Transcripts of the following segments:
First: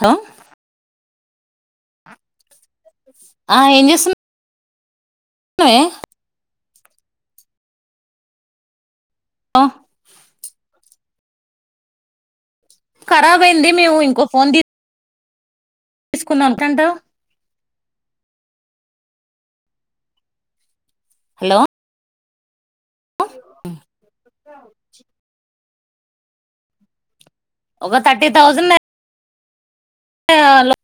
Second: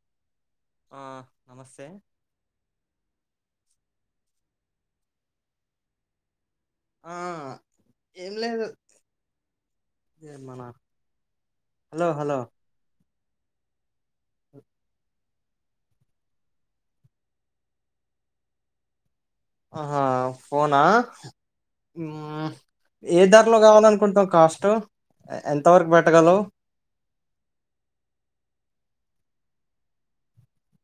Hello ఆ నమస్తే ఆ ఆ ఏం చేస్తూ నే ఆ ఏం లేదు. అ హలో హలో! కరబయింది మేము ఇం కో ఫోన్ ది తీసుకుందాం ఎంతంట ఆహా ఫోనా హలో మ్మ్. ఏ ధరలో కావాలనుకుంటు కాస్ట్ ఎ ఎంత ఎంతవరకు పెట్టగలవు. ఒక థర్టీ థౌజండ్ అ చేయాలో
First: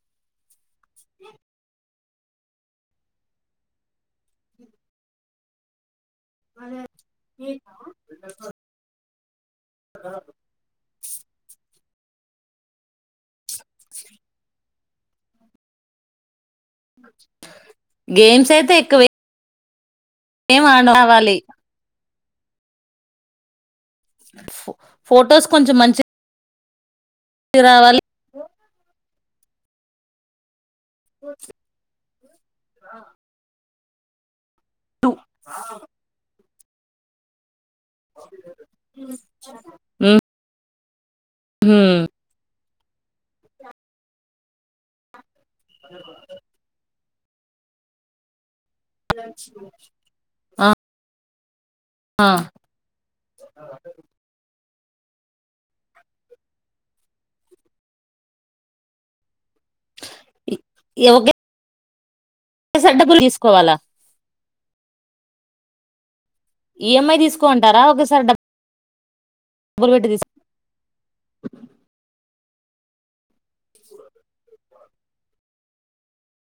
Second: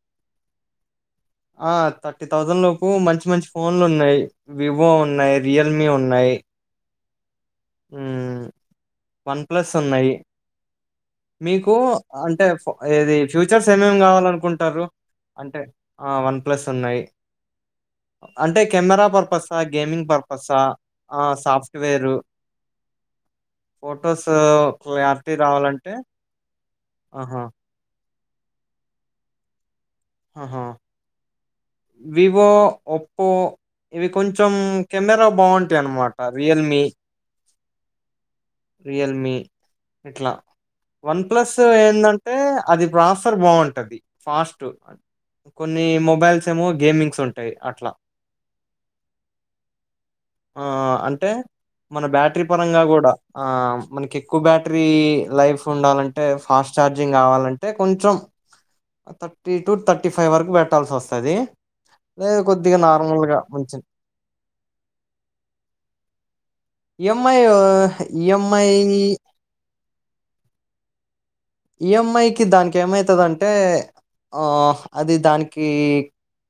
ఆ థర్టీ థౌజండ్ లోపు మంచి మంచి ఫోన్లు ఉన్నాయ్ వివో ఉన్నాయ్ రియల్మీ ఉన్. నై ఉమ్ వన్ ప్లస్ ఉన్నాయ్ మీకు? అంటే ఫోన్ ఏది ఫ్యూచర్స్ ఏమేమి కావాలనుకుంటారు? అంటే ఆ వన్ ప్లస్ ఉన్నాయి గేమ్స్ అంటే అయితే కెమెరా ఎక్కువే పర్పసా గేమింగ్ పర్పస్ ఆ ఆ సాఫ్టువేరు ఫొటోస్ క్లారిటీ ఫొటోస్ కొంచెం రావాలంటే మంచి ఆహా రావాలి ఆహా వివో ఒప్పో ఏవి కొంచ్ చం కెమెరా బాగుంటాయి అన్నమాట రియల్మీ రియల్మీ ఇట్లా వన్ ప్లస్ ఉమ్ ఎండిఅంటే అది ప్రాసర్ బాగుంటది. ఫస్టు అన్ కొన్ని మొబైల్స్ ఏమో గేమింగ్స్ ఉన్ టై అట్లా ఆ మన ఆ బ్యాటరీ పరంగా కూడా ఆ మనకి ఎక్కువ బ్యాట్ ట్రీ లైఫ్ ఉండాలంటే ఫాస్ట్ చఛార్జింగ్ కావాలంటే కొంచెం థర్టీ టూ థర్టీ ఫైవ్ వరకు పెట్టాల్సి వస్తాది. లేదు కొద్దిగా ఒకేసారి డబ్బులు నార్మల్గా తీసుకోవాలా మంచి ఈఎంఐ ఓ తీసుకోమంటారా ఒకేసారి ఈఎంఐ అ [unintelligible] ఈఎంఐకిి దానికి ఎమ్మైతన్ టే ఆ అది దానికి ఇ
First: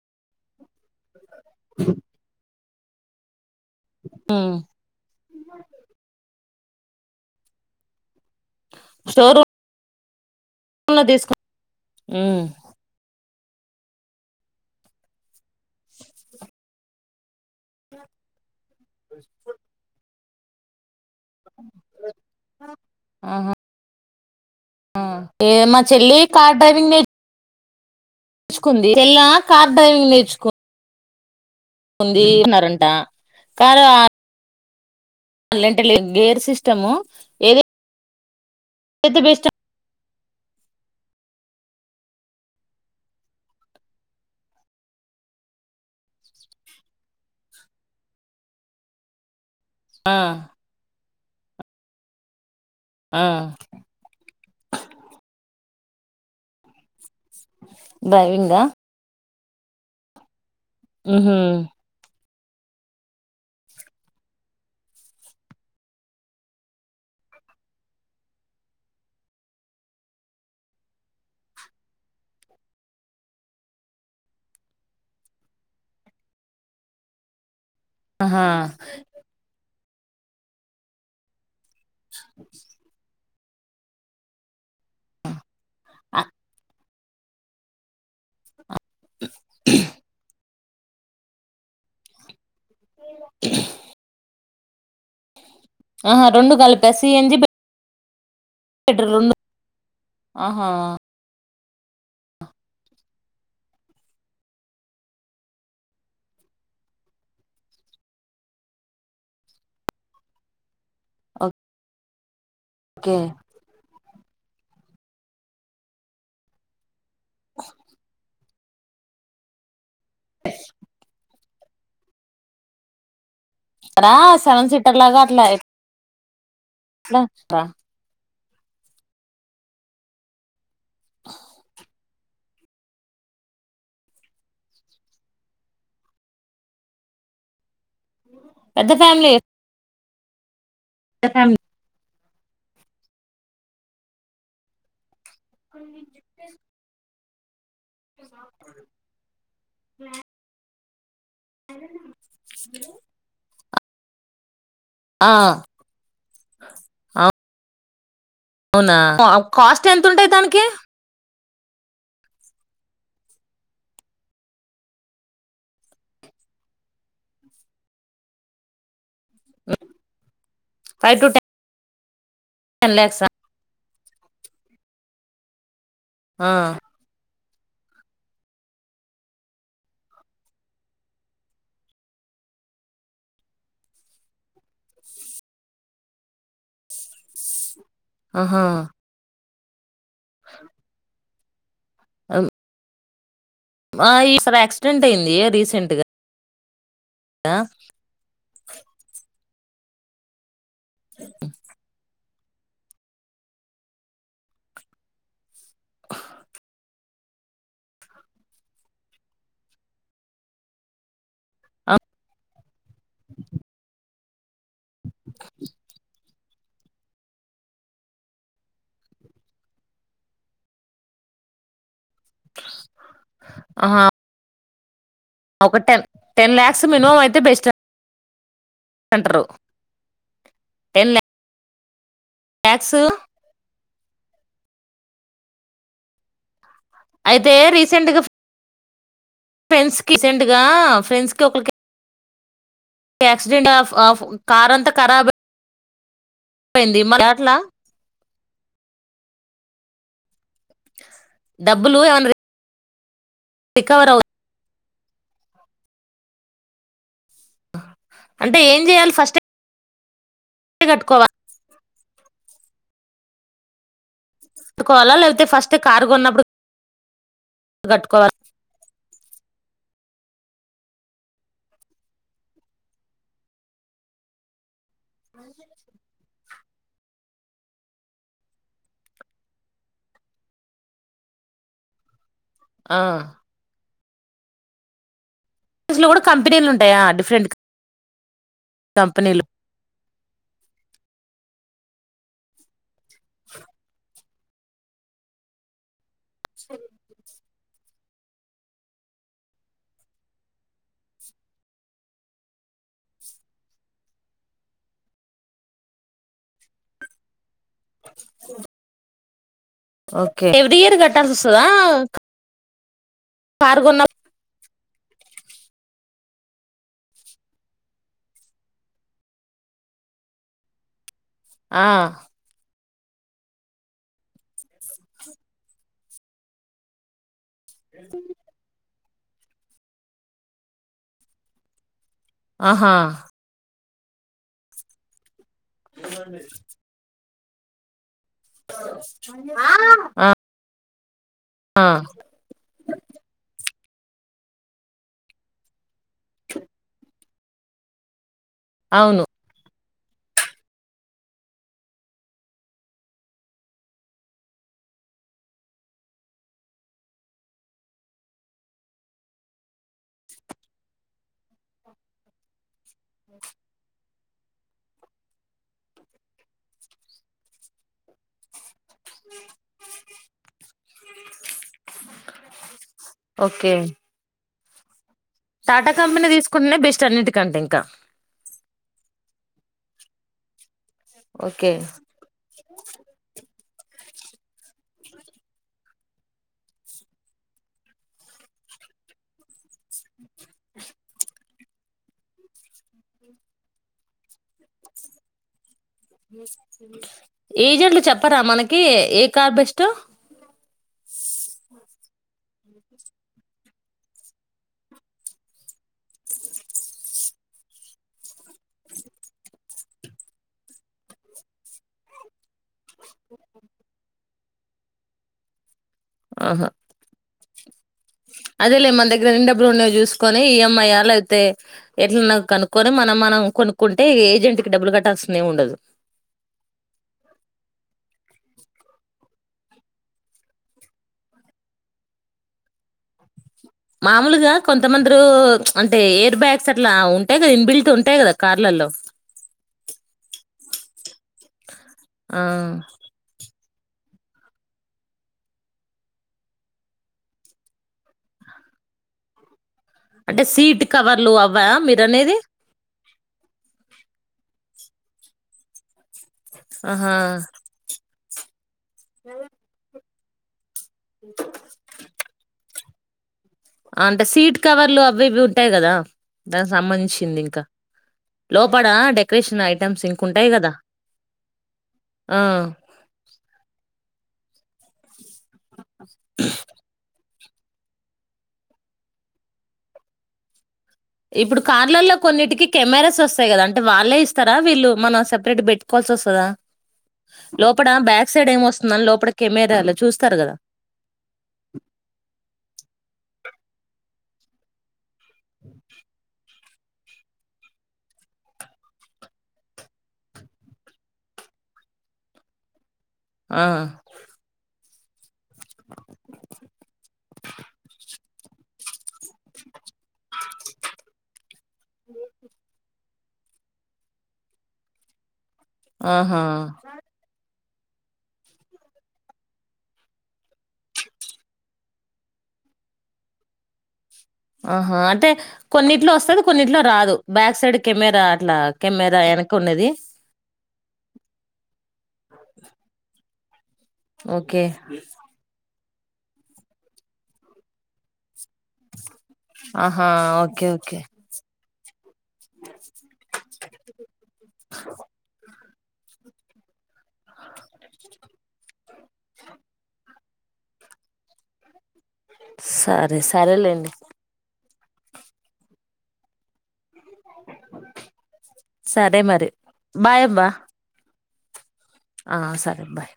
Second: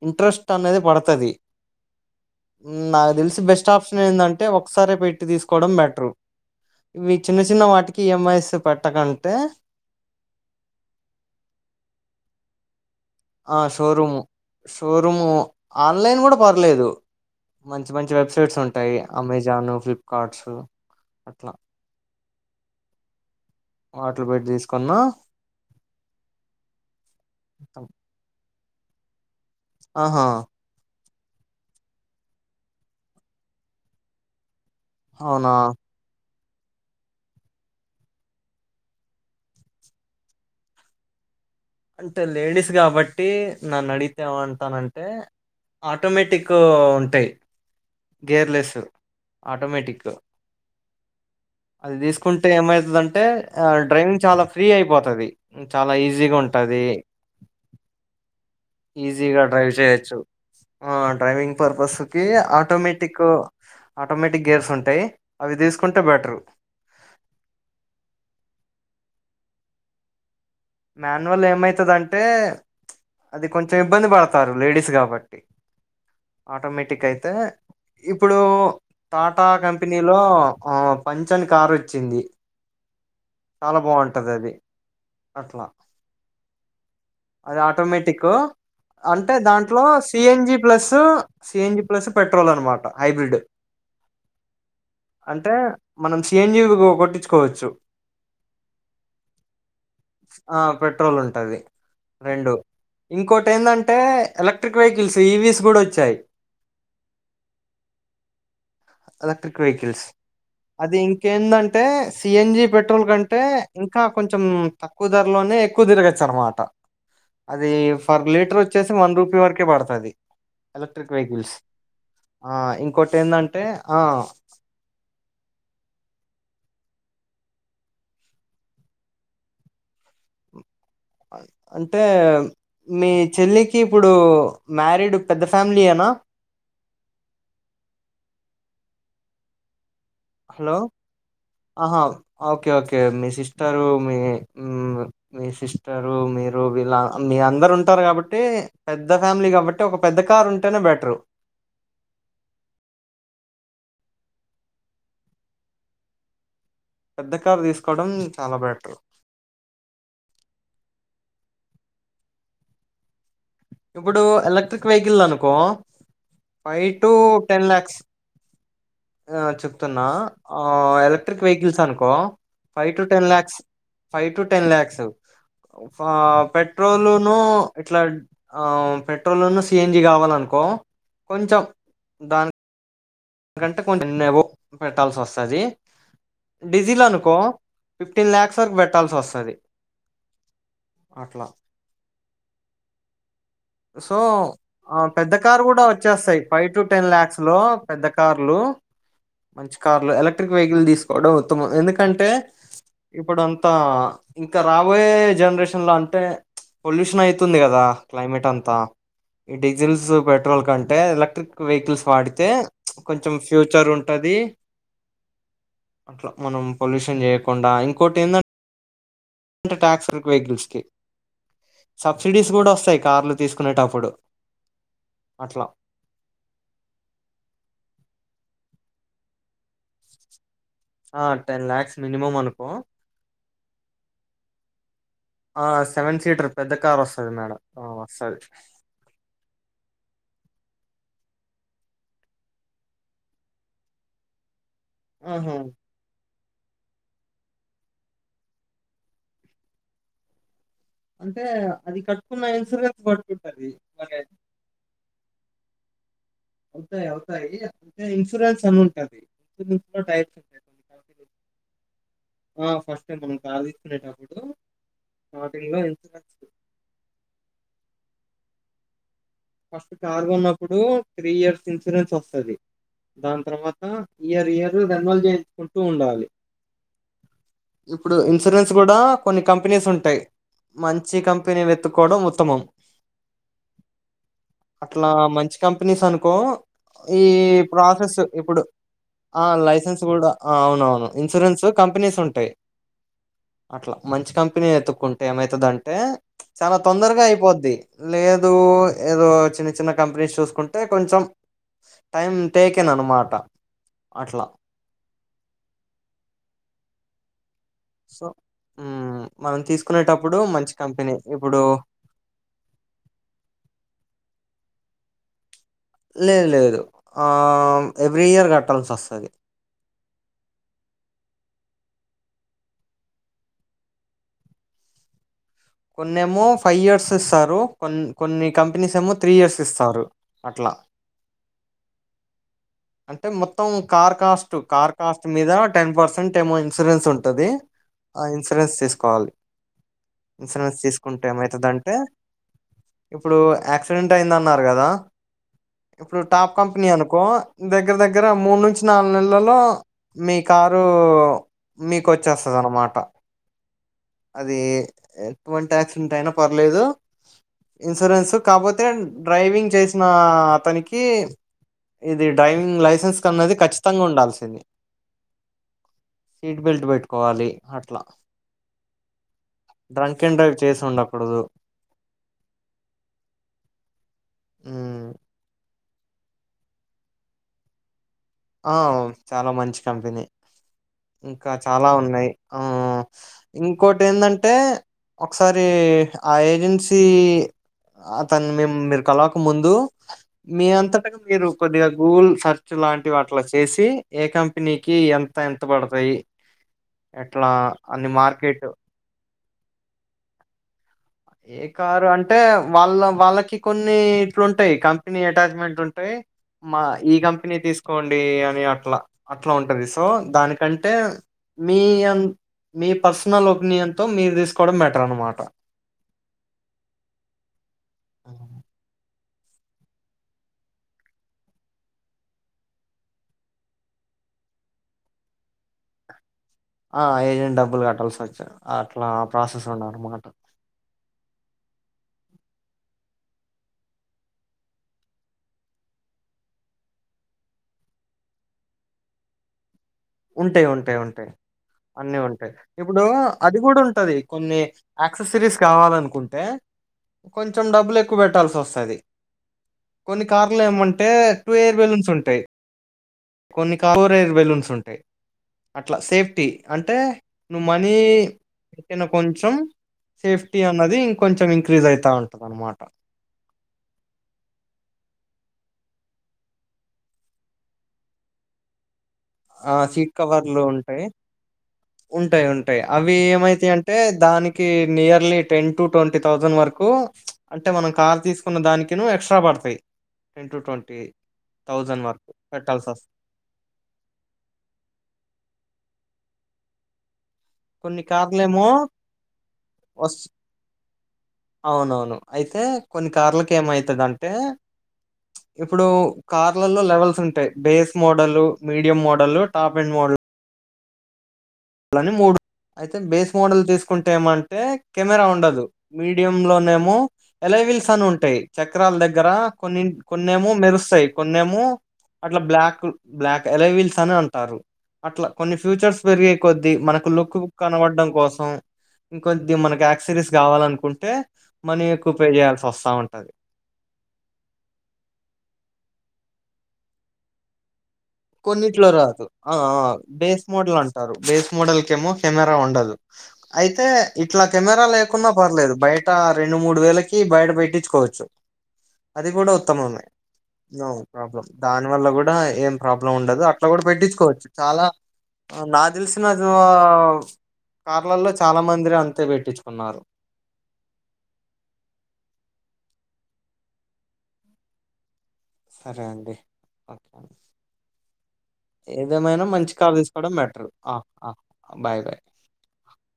ఇంట్రెస్ట్ అనేది పడ్ నాకు తెలిసి బెస్ట్ బెస్ట్ ఆప్షన్ ఏందాంటే. ఉమ్ ఒకసారే పెట్టి తీసుకోవడం. బెటరు ఇవి చిన్న చిన్న వాటికి ఇ ఎం ఐ స్ సు పెట్టకంటే లా తీస్ ఆ షోరూము షో రూము ఆన్లైన్ కూడా పర్లేదు మంచి మంచి వెబ్సైట్స్ ఉంటాయి అమెజాను ఫ్లిప్ కాట్స్ ఆహా వాటిలో పెట్టి తీసుకున్నా హా మా చెల్లి కార్ డ్రైవింగ్ నే తెచ్చుకుంది చేల్లా కార్ డ్రైవింగ్ ఆహా నేర్చుకో ఉంది. అన్నారంట కార్ ఆ అవునా లెంట లే గేర్ సిస్ స్టము ఏది అయితే బెస్ట్ అంటే లేడీస్ కాబట్టి నన్ను అడిగితే ఏమమంటానంటే ఆటోమేటిక్ ఉంటాయి. గేర్లెస్ ఆటోమేటిక్ ఆ అది తీసుకుం ఏమయితది. అంటే ఆ డ్రైవింగ్ చాలా ఫ్రీ అయిపోతది. చాలా ఈజీగా ఉంటది. డ్రైవింగా ఈసీగా డ్రైవ్ చేయచ్చు. ఆ ఉహు డ్రైవింగ్ పర్పస్ కి ఆటోమేటిక్ ఆటోమేటిక్ గేర్స్ ఉంటాయి. అవి తీసుకుంటే బెటరు మాన్యువల్ ఏమయితది అంటే అది కొంచెం ఇబ్బంది పడతారు. లేడీస్ కాబట్టి ఆటోమేటిక్ అయితే ఇప్పుడు ఆహా టాటా కం పెనీలో పంచన్ కార్ వ చ్చింది చాలా బాగుంటది. అది అట్లా ఆ అది ఆటోమేటిక్ అంటే దాంట్లో C N G plus CNG plus petrol అనమా మాట హైబ్రిడ్ అన్ అంటే మనం ఆహా రెండు సిఎన్జివి కలిపా సిఎన్జి కొట్టించుకోవచ్చు పెట్రోల్ రెండు ఆ ఆహా పెట్రోల్ ఉంటది రెండు ఇంకోటి ఏందంటే ఎలక్ట్రిక్ వెహికల్స్ ఈవిస్ కూడా వచ్చాయి ఎలక్ట్రిక్ వెహికల్స్ అది ఇంకేందంటే సిఎన్జి పెట్రోల్ ఓకే కంటే ఇంకా కొంచెం తక్కువ ధరలోనే ఎక్కువ తిరగచ్చ అనమాట అది ఫర్ లీటర్ వచ్చేసి వన్ రూపీ వరకే పడతది ఎలక్ట్రిక్ వెహికల్స్ ఆ ఇంకోటి ఏందంటే ఆ రా సెవెన్ సీటర్ లాగా ఎట్ల ఎట్ల ఎా అంటే మీ చెల్లికి ఇప్పుడు మ్యారీడ్ పెద్ద ఫ్యామిలీ ఏనా పెద్ద ఫ్యామిలీ హలో పెద్ద ఫ్యామిలీ ఆహా ఓకే ఓకే మీ సిస్టరు మీ మ్ మీ సిస్టరు మీరు ఇలా మీ అందరు ఉం ఉంటరు కాబట్టి పెద్ద ఫ్యామిలీ కాబట్టి ఒక పెద్ద కార్ ఉంటేనే బెట రూ హలో నమా హలో ఆ పెద్ద కారు తీసు కోడం అవునా కాస్ట్ ఎంత ఉంటాయి దానికి కీ ఇప్పుడు ఎలక్ట్రిక్ వెహికల్ అనుకో ఫైవ్ టు టెన్ ల్యాక్స్ ఆ చెప్తున్నా ఆ ఫైవ్ టు ఎలక్ట్రిక్ వెహికల్స్ అనుకో కో five to ten lakhs five to ten lakhs ఆ పెట్రోలు నూ ఇట్లా ఆ పెట్రోల్న్న సిఎన్జి కావాలనుకో కొంచెం దానికి గంట కొం పెట్టాల్సి వస్తుంది డీజిల్ అనుకో ఫిఫ్టీన్ లలాక్స్ ఆహా వరకు పెట్టాల్సి వస్తది అట్లా అల్ సో ఆ పెద్ద అయింది కారు కూడా రీసెంట్ గా వచ్చేస్తాయి ఫైవ్ టు టెన్ లా్యాక్స్ లో పెద్ద కార్లు మంచి కార్లు ఎలక్ట్రిక్ వెహికల్ తీసుకోవడం ఉత్తమం ఎందుకంటే ఇప్పుడు అంతా ఇంకా రాబోయే జనరేషన్ లో అంటే పొల్యూషన్ అయితుంది కదా క్లైమేట్ అంత ఈ డీజిల్స్ పెట్రోల్ కంటే ఎలక్ట్రిక్ వెహికల్స్ వాడితే కొంచెం ఫ్యూచర్ ఉం అదీ అ మనం పొల్యూషన్ చేయకుండా ఇంకోటి ఎందంటే ఇలా టాక్స్ కాల్ వెహికల్స్కు సబ్సిడీస్ కూడా వస్తాయ్ కార్లు ఆహా తీసుకునేటప్పుడు అట్లా ఒక టెన్ టెన్ లాక్స్ మినిమం అయితే బెస్ట్ అండి టారు ఆ టెన్ లాక్స్ మినిమం అనుకో ల్యాక్స్ అ సెవెన్ సీటర్ పెద్ద కార్ వస్తాది అయితే మేడం ఆ వస్తాది ఫ్రెండ్స్ కి సెంట్ గా ఫ్రెండ్స్ కి ఒకలకి ఆక్సిడెంట్ ఆఫ్ ఆఫ్ కార్ అంతా మ్మ్ పోయింది మా ఏట్లా అంటే డబ్బులు అది ఏమన్నా కట్టుకున్న ఇన్స్యూరెన్స్ పొట్ పది రికవర్ అవు మాకేం తాయి అవుతాయ్ ఇంత అంటే ఇన్సూరెన్స్ అని ఏం చేయాలి ఉంటది ఫస్టే అందులో టైప్స్ ఉంటాయి కట్టుకోవా ఆ ఫస్ట్ టైమ్ మనం కారు తీసుకునేటప్పుడు కట్టుకోవాలా లేకపోతే స్టార్టింగ్ ఫస్ట్ ఏ లో కార్ ఇన్సూరెన్స్ కొన్నప్పుడు కట్టుకోవాల్ ఫస్ట్ కార్ కొన్నప్పుడు త్రీ ఇయర్స్ ఇన్సూరెన్స్ వస్తది దాని తర్వాత ఇయర్ ఇయర్ కి రెన్యువల్ చేయిచుకుంటూ ఉండాలి ఇప్పుడు ఇన్సూరెన్స్ కూడా కొన్ని కంపెనీస్ ఉంటాయి మంచి కంపెనీ వేత్తుకోవడం ఉత్తమం అ అట్లా మంచీ కంపెనీస్ కూడా అనుకో కంపెనీలు ఉంటాయా? ఈ డిఫరెంట్ ప్రాసెస్ ఇప్పుడు కంపెనీలు. ఆ లైసెన్స్ గుడా అవును అవును ఇన్సూరెన్స్ కంపెనిస్ ఉంటాయి. అట్లా మంచి కంపెని కంపెనీ ఎతుకుంటే ఏమైతుందంటే చాలా తొందరగా అయిపోద్ది ది లేదు ఏదో చిన్న చిన్న కంపెనీస్ చూసుకుంటే కొంచెం టైం టేకేన్ అన్నమాట అట్లా సో హూ మనం తీసుకునేటప్పుడు ఓకే. మంచి ఎవ్రీ ఇయర్ కంపెనీ ఇప్పుడు కట్టాల్సొస్తదా? కారు కొన్న లే లేదు ఆ ఎవ్రీ ఇయర్ కట్టాల్సి వస్తాది ఆ కొన్నేమో ఫైవ్ ఇయర్స్ ఇస్తారు. కొ కొన్ని కంపెనీస్ ఏమో త్రీ ఇయర్స్ ఇస్తారు అట్లా ఆహా! అంటే మొత్తం. కార్ కాస్ట్, కార్ కాస్ట్ మీద టెన్ పర్సెంట్ ఏమో ఇన్సూరెన్స్ ఉంటు ఉంటది, ఆ ఇన్సూరెన్స్ తీసుకోవాలి హ ఆ అ ఇన్సూరెన్స్ తీసుకు టే ఏమయితదంటే ఇప్పుడు యాక్సి డెంట్ అయిందన్నారు కదా ఇప్పుడు టాప్ కంపెనీ అనుకో దగ్గర దగ్గర మూడు నుంచి నాలుగు అవును. నెలల్లో మీ కారు మీకు వచ్చేస్తది అన్నమాట అది ఎటువంటి యాక్సిడెంట్ అయినా పర్లేదు, ఇన్సూరెన్స్ కాపోతే డ్రైవింగ్ చేసిన అతనికి ఇది డ్రైవింగ్ లైసె న్స్ అనేది ఖచ్చితంగా ఉండాల్సి సీట్ బెల్ట్ పెట్టుకోవాలి అట్లా డ్రంక్ అండ్ డ్రైవ్ చేసి ఉండకూడదు, ఓకే. హూ టాటా కంపెనీ తీసుకుంటేనే బెస్ట్ అన్నిటికంటే ఇంకా ఆ చాలా మంచి కంపెనీ. ఇంకా ఓకే. చాలా ఉన్నాయి. ఆ ఇంకోటి ఏందంటే ఒకసారి ఆ ఏజెన్సీ అతన్ని మేమ్ మీరు కలవక ముందు మీ అంతటగా మీరు కొద్దిగా గూగుల్ సర్చ్ లాం టివి అట్ల చేసి ఏ కంపెనీకి ఎంత ఎం ఏజెంట్లు అన్ని చెప్పరా మార్కెట్ మనకి ఏ కార్ బెస్టో. ఏ కారు అంటే వాళ్ళ వాళ్ళకి కొన్ని ఇట్లుంటయి కంపెనీ అటాచ్మెంట్ ఉంటయి. మా ఈ కంపెనీ తీసుకోండి అని అట్లా అట్లా ఉంటది, సో దానికంటే మీ అం మీ పర్సనల్ ఒపీనియన్ తో మీరు తీసు కొవడం బెటర్ అనమాట. ఆహా అదే లే మన దగ్గర ఎన్ని డబ్బులు ఉన్నాయో చూసుకొని ఈఎంఐ అ లేకపోతే ఎట్లానో కొనుక్కొని, మనం మనం కొనుక్కుంటే ఏజెంట్ కి డబ్బులు కట్టాల్సింది ఎం ఉండదు. ఆ ఏజెంట్ డబ్బులు కట్టాల్సి వచ్చా అట్లా ప్రాసెస్ ఉండారమాట. మామూలుగా కొంతమందరు చ్ అంటే ఎయిర్ బ్యాగ్స్ అట్లా ఉంటయి కదా ఇన్బిల్ట్ ఉంటయి కదా కార్లలో. ఉంటయి, ఉంటయి, ఉంటయి. అన్ని ఆ ఉంటయి ఇప్పుడు అ అది కూడా ఉంటది కొన్ని యాక్సెస్ రీస్ కావాలనుకుంటే కొంచెం డబ్బులు ఎక్కువ పెట్టాల్సి వస్తది. అంటే సీట్ కవర్లు అవ్వా ఎయిర్ మీరు బెలూన్స్ అనేది. ఉంటాయి. కొన్ని కార్ లోనే ఎయిర్ బెలూన్స్ ఉంటయి. అట్లా సే స్టీ అంటే ఆహా నువ్వు మనీ ఎనా కొంచెం సేఫ్ ఫ్టీ అన్నది ఇంకొంచెం ఇంక్రీజ్ అయితా ఉంటది అనమాట. అంటే సీట్ కవర్లు అవి ఇవి ఉంటయి కదా, దానికి సంబంధించింది ఇంకా లోపడ డె ఆ సీట్ కవర్లు ఉంటయి ఆ ఉంటయి, ఉంటయి అవి ఏమైతా అంటే అంటే దాని కి nearly ten to twenty thousand వరకు అంటే మనం కారు తీసుకున్న దానికినూ ఎక్స్ట్రా పడతయి టెన్ టు ట్వంటీ ఇప్పుడు థౌజండ్ కార్లల్లో వరకు కొన్నింటికి పెట్టాల్సి వస్తుంది కెమెరాస్ వస్తయి కదా అంటే వాళ్ళే ఇ స్తరా వీళ్ళు మనం సపరేట్ పెట్టుకోవాల్సి వస్తదా. లోపట కొన్ని బ్యాక్ సైడ్ ఏం కార్లేమో వస్తుందని లోపల కెమెరాలో వస్తు చూస్తారు కదా అవునవును అయితే కొన్ని కార్లలకు ఏమయితదం టే ఇప్పుడు కార్ ల లో లెవెల్స్ ఉంటయి base model, medium model, top end model. లని మూడు అయితే బేస్ మోడల్ ఆ తీసుకుంటే ఏమంటే కెమెరా ఉండదు మీడియయం లోనే కొన్నేమో మెరుస్తాయి కొన్నేమో అట్ బ్లాక్ ఎలవిల్స్ అని అంటారు అట్లా కొన్ని ఫ్యూచర్స్ పెరిగే ఆహా కొద్ది మనకు లుక్ కనబడడం కోసం ఇంకొద్ది మనకి యాక్ససరీస్ కావాలనుకుంటే మనీ ఎక్కువ పే చేయాల్సి వస్తాఉంటాది. ఆహా అంటే కొన్నిట్లో వస్తుంది కొన్నిట్లో రాదు బ్యాక్ సైడ్. కెమెరా అట్లా కొన్నిట్లో కెమెరా రాదు వెనక ఆ ఆ ఉన్నది బేస్ మోడల్ అంటారు బేస్ మోడల్ కేమో కెమెరా ఉండదు. అయితే ఇట్లా ఓకే కెమెరా లేకుంన్నా పర్లేదు బయట. ఆ రెండు మూడు వేలకి బయట పెట్టించుకోవచ్చు. అది కూడా ఉత్తమమే ఆహా ఓకే నో ఓకే ప్రాబ్లం దాని వల్ల కూడా ఏం. ప్రాబ్లం ఉండదు అట్లా కూడా పెట్టించుకోవచ్చు చాలా. నాకు తెలిసిన కార్లలో చాలా మందిర అంతే పెట్టించుకున్నారు. సరే సరేలేండి. సరే అండి ఓకే. సరే ఏదేమైనా మరి మంచి కారు బాయ్ తీసుకోవడం అబ్బా బెటరు ఆ. ఆ. ఆ సరే ఆ బాయ్.